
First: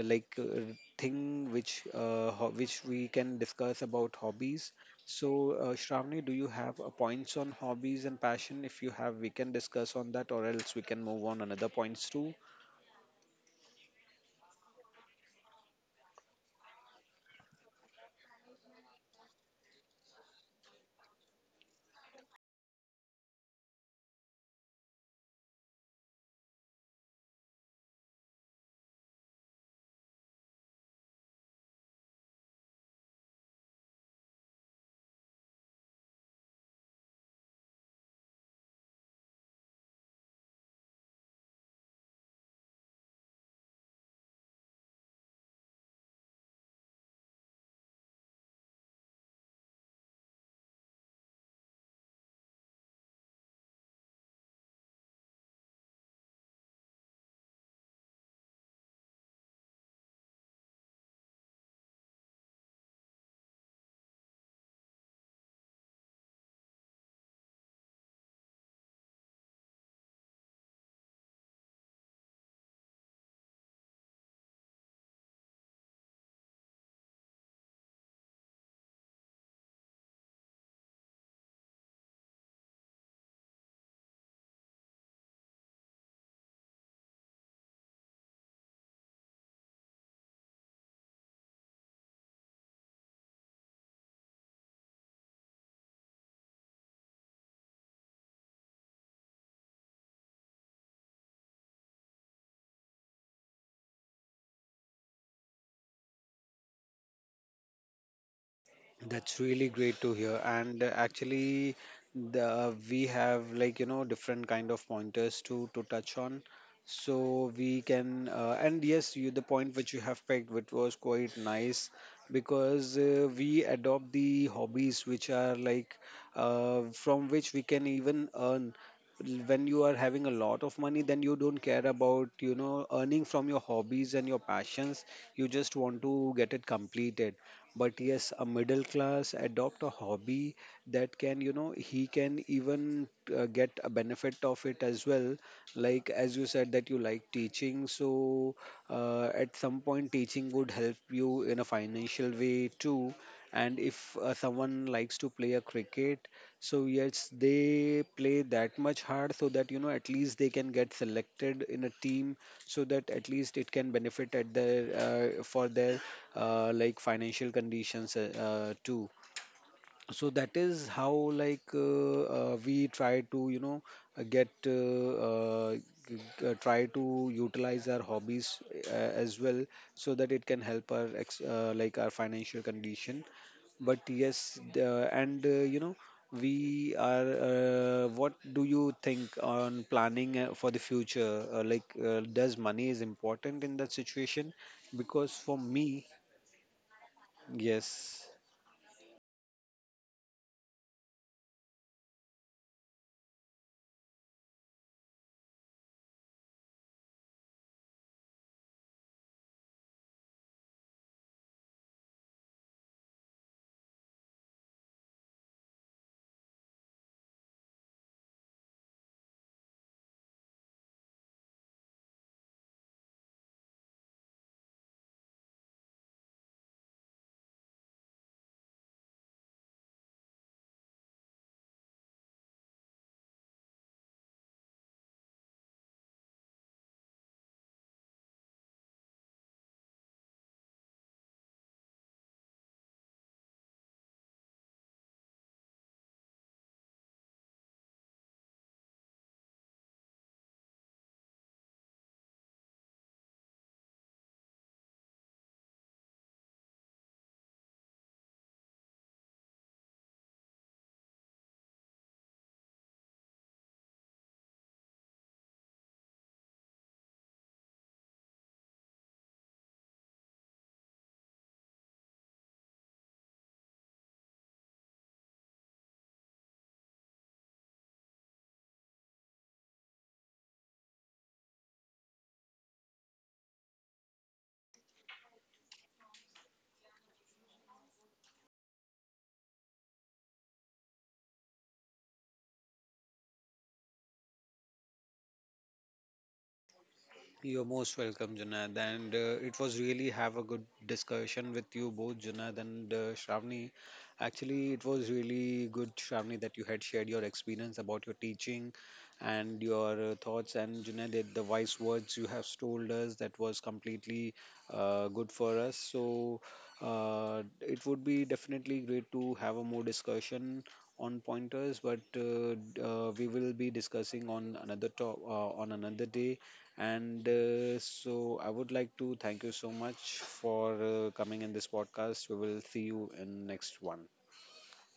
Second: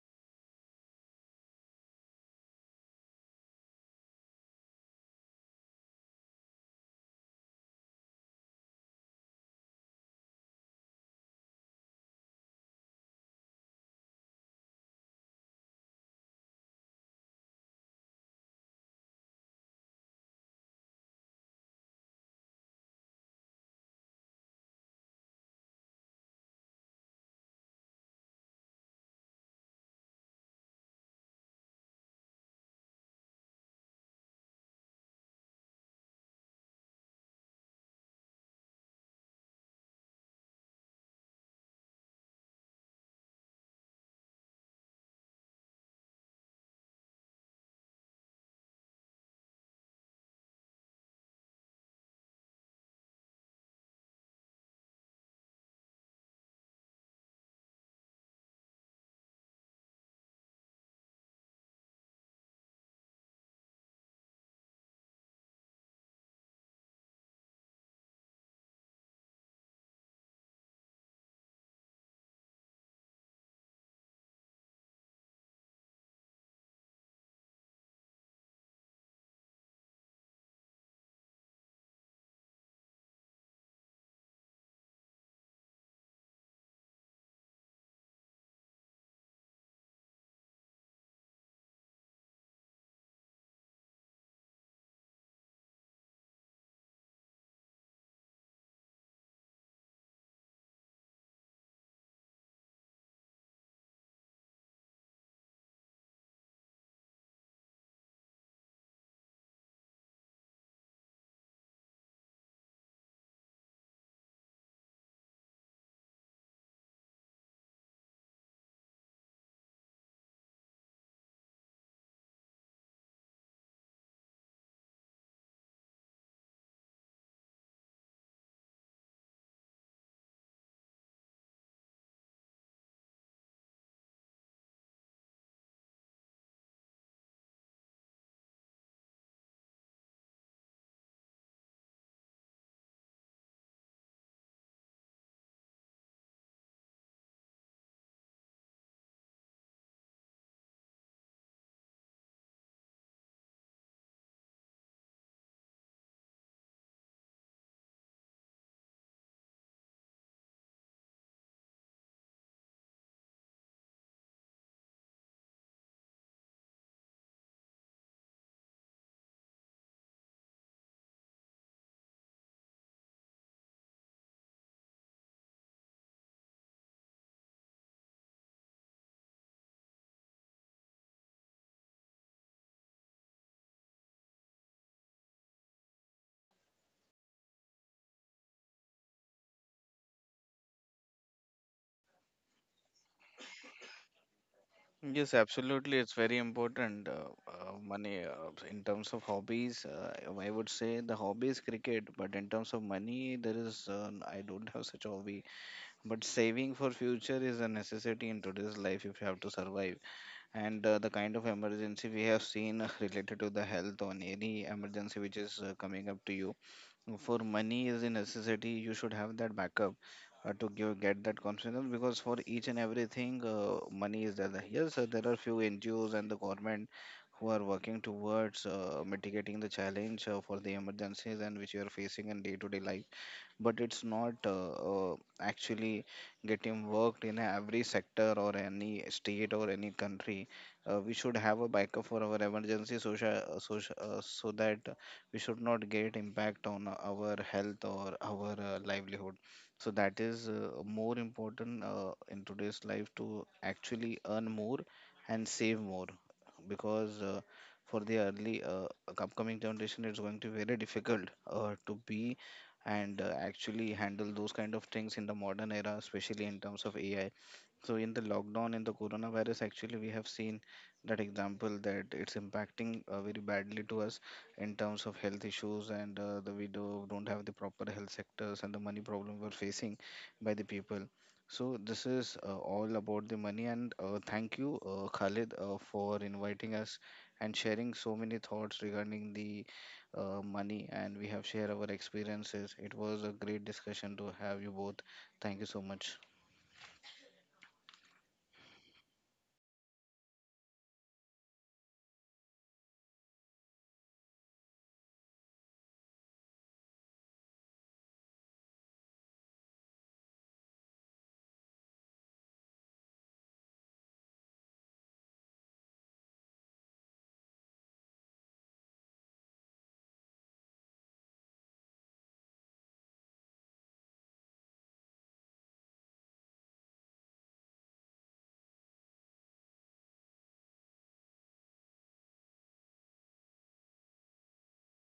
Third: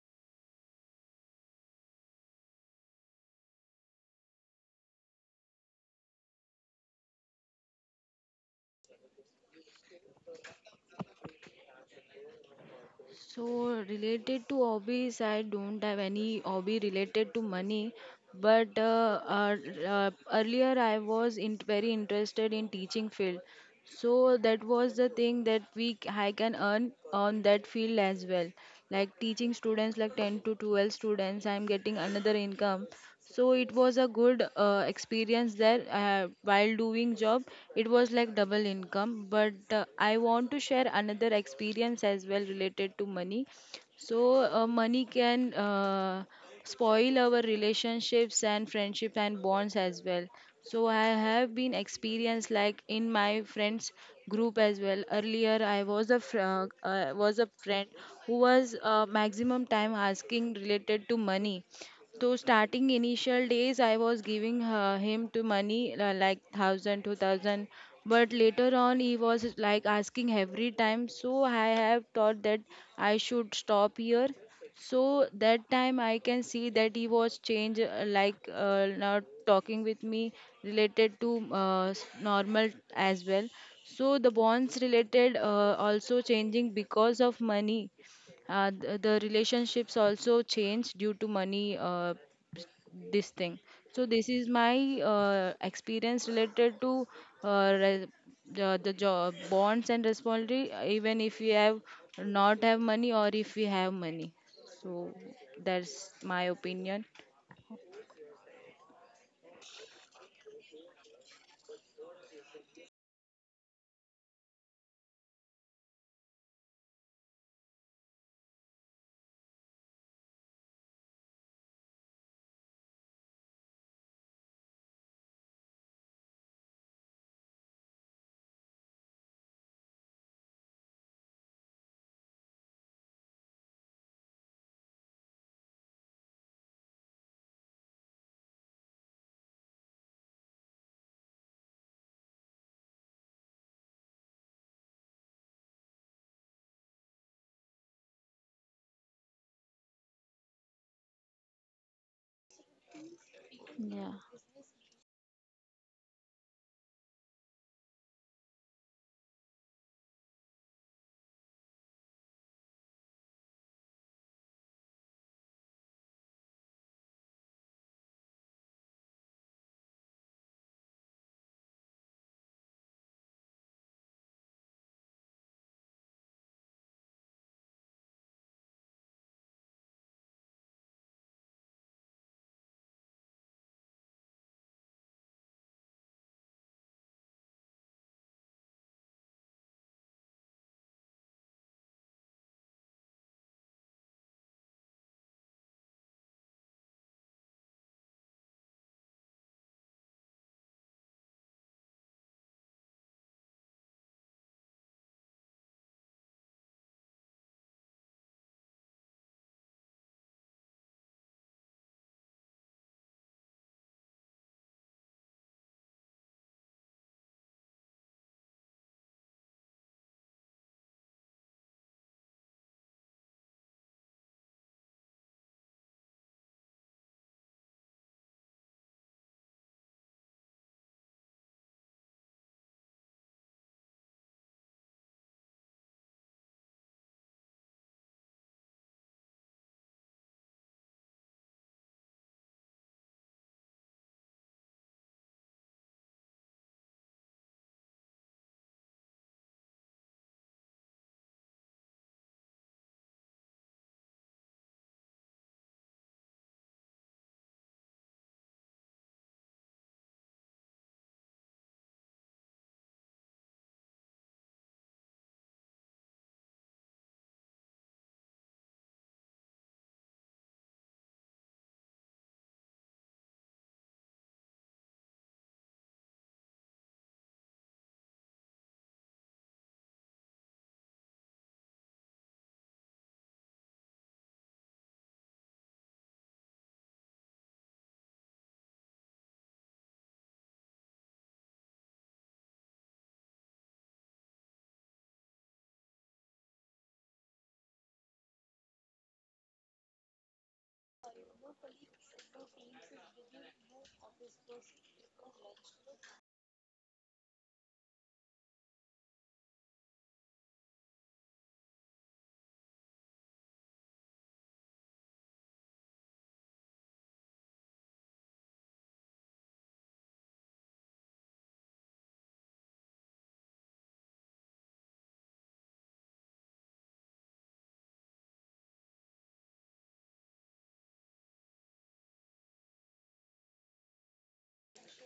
like thing which which we can discuss about hobbies. So Shravani, do you have points on hobbies and passion? If you have, we can discuss on that, or else we can move on another points too.
so related to hobbies I don't have any hobby related to money but uh, earlier I was very interested in teaching field. So that was the thing that I can earn on that field as well. Like teaching students, like 10 to 12 students, I'm getting another income. So it was a good experience there while doing job. It was like double income. But I want to share another experience as well related to money. So, money can spoil our relationships and friendship and bonds as well. So, I have been experienced like in my friends group as well. Earlier, I was a was a friend who was maximum time asking related to money so starting initial days, I was giving him to money like thousand, 2,000. But later on, he was like asking every time. So I have thought that I should stop here. So that time I can see that he was changed, not talking with me related to normal as well. So the bonds related also changing because of money the relationships also change due to money this thing so this is my experience related to uh, re- the job bonds and responsibility even if we have not have money or if we have money so that's my opinion.
That's really great to hear. And actually, the we have different kind of pointers to touch on. So we can, and yes, you the point which you have picked, which was quite nice, because we adopt the hobbies which are like from which we can even earn. When you are having a lot of money, then you don't care about earning from your hobbies and your passions. You just want to get it completed. But yes, a middle class adopt a hobby that can, he can even get a benefit of it as well. Like, as you said that you like teaching, so at some point teaching would help you in a financial way too. And
Yeah,
if someone likes to play a cricket, so yes, they play that much hard so that at least they can get selected in a team. So that at least it can benefit at their for their financial conditions too. So that is how, like we try to get g- try to utilize our hobbies as well, so that it can help our like our financial condition. But yes, and we are what do you think on planning for the future, does money is important in that situation, because
Yes,
for
absolutely.
me...
It's very important. Money
Yes.
in terms of hobbies, I would say the hobby is cricket, but in terms of money, there is I don't have such a hobby. But saving for future is a necessity in today's life if you have to survive. And the kind of emergency we have seen <laughs> related to the health on any emergency which is coming up to you, for money is a necessity. You should have that backup to get that confidence, because for each and everything money is there. Yes, there are few NGOs and the government who are working towards mitigating the challenge for the emergencies and which you are facing in day to day life, but it's not actually getting worked in every sector or any state or any country. We should have a backup for our emergency social, so that we should not get impact on our health or our livelihood. So that is more important in today's life, to actually earn more and save more, because for the early upcoming generation it's going to be very difficult to be and actually handle those kind of things in the modern era, especially in terms of AI. So in the lockdown, in the coronavirus, actually, we have seen that example, that it's impacting very badly to us in terms of health issues, and don't have the proper health sectors and the money problem we're facing by the people. So this is all about the money. And thank you, Khalid, for inviting us and sharing so many thoughts regarding the money, and we have shared our experiences. It was a great discussion to have you both. Thank you so much.
You're most welcome, Junaid. And it was really have a good discussion with you both, Junaid and Shravani. Actually, it was really good, Shravani, that you had shared your experience about your teaching and your thoughts. And Junaid, the wise words you have told us, that was completely good for us. So it would be definitely great to have a more discussion on pointers, but we will be discussing on on another day, and so I would like to thank you so much for coming in this podcast. We will see you in next one.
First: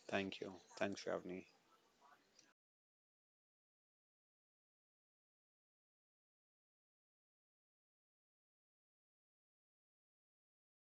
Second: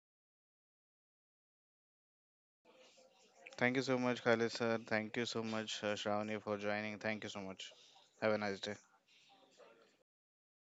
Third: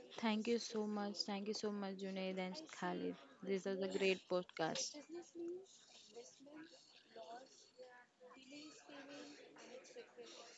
Thank
thank
you.
you so
Thanks,
much,
Shavni.
thank you so much Junaid and Khalid, this
Thank
was
you
a
so
great
much, Khalid sir. Thank
podcast.
you so much, Shravani, for joining. Thank you so much. Have a nice day.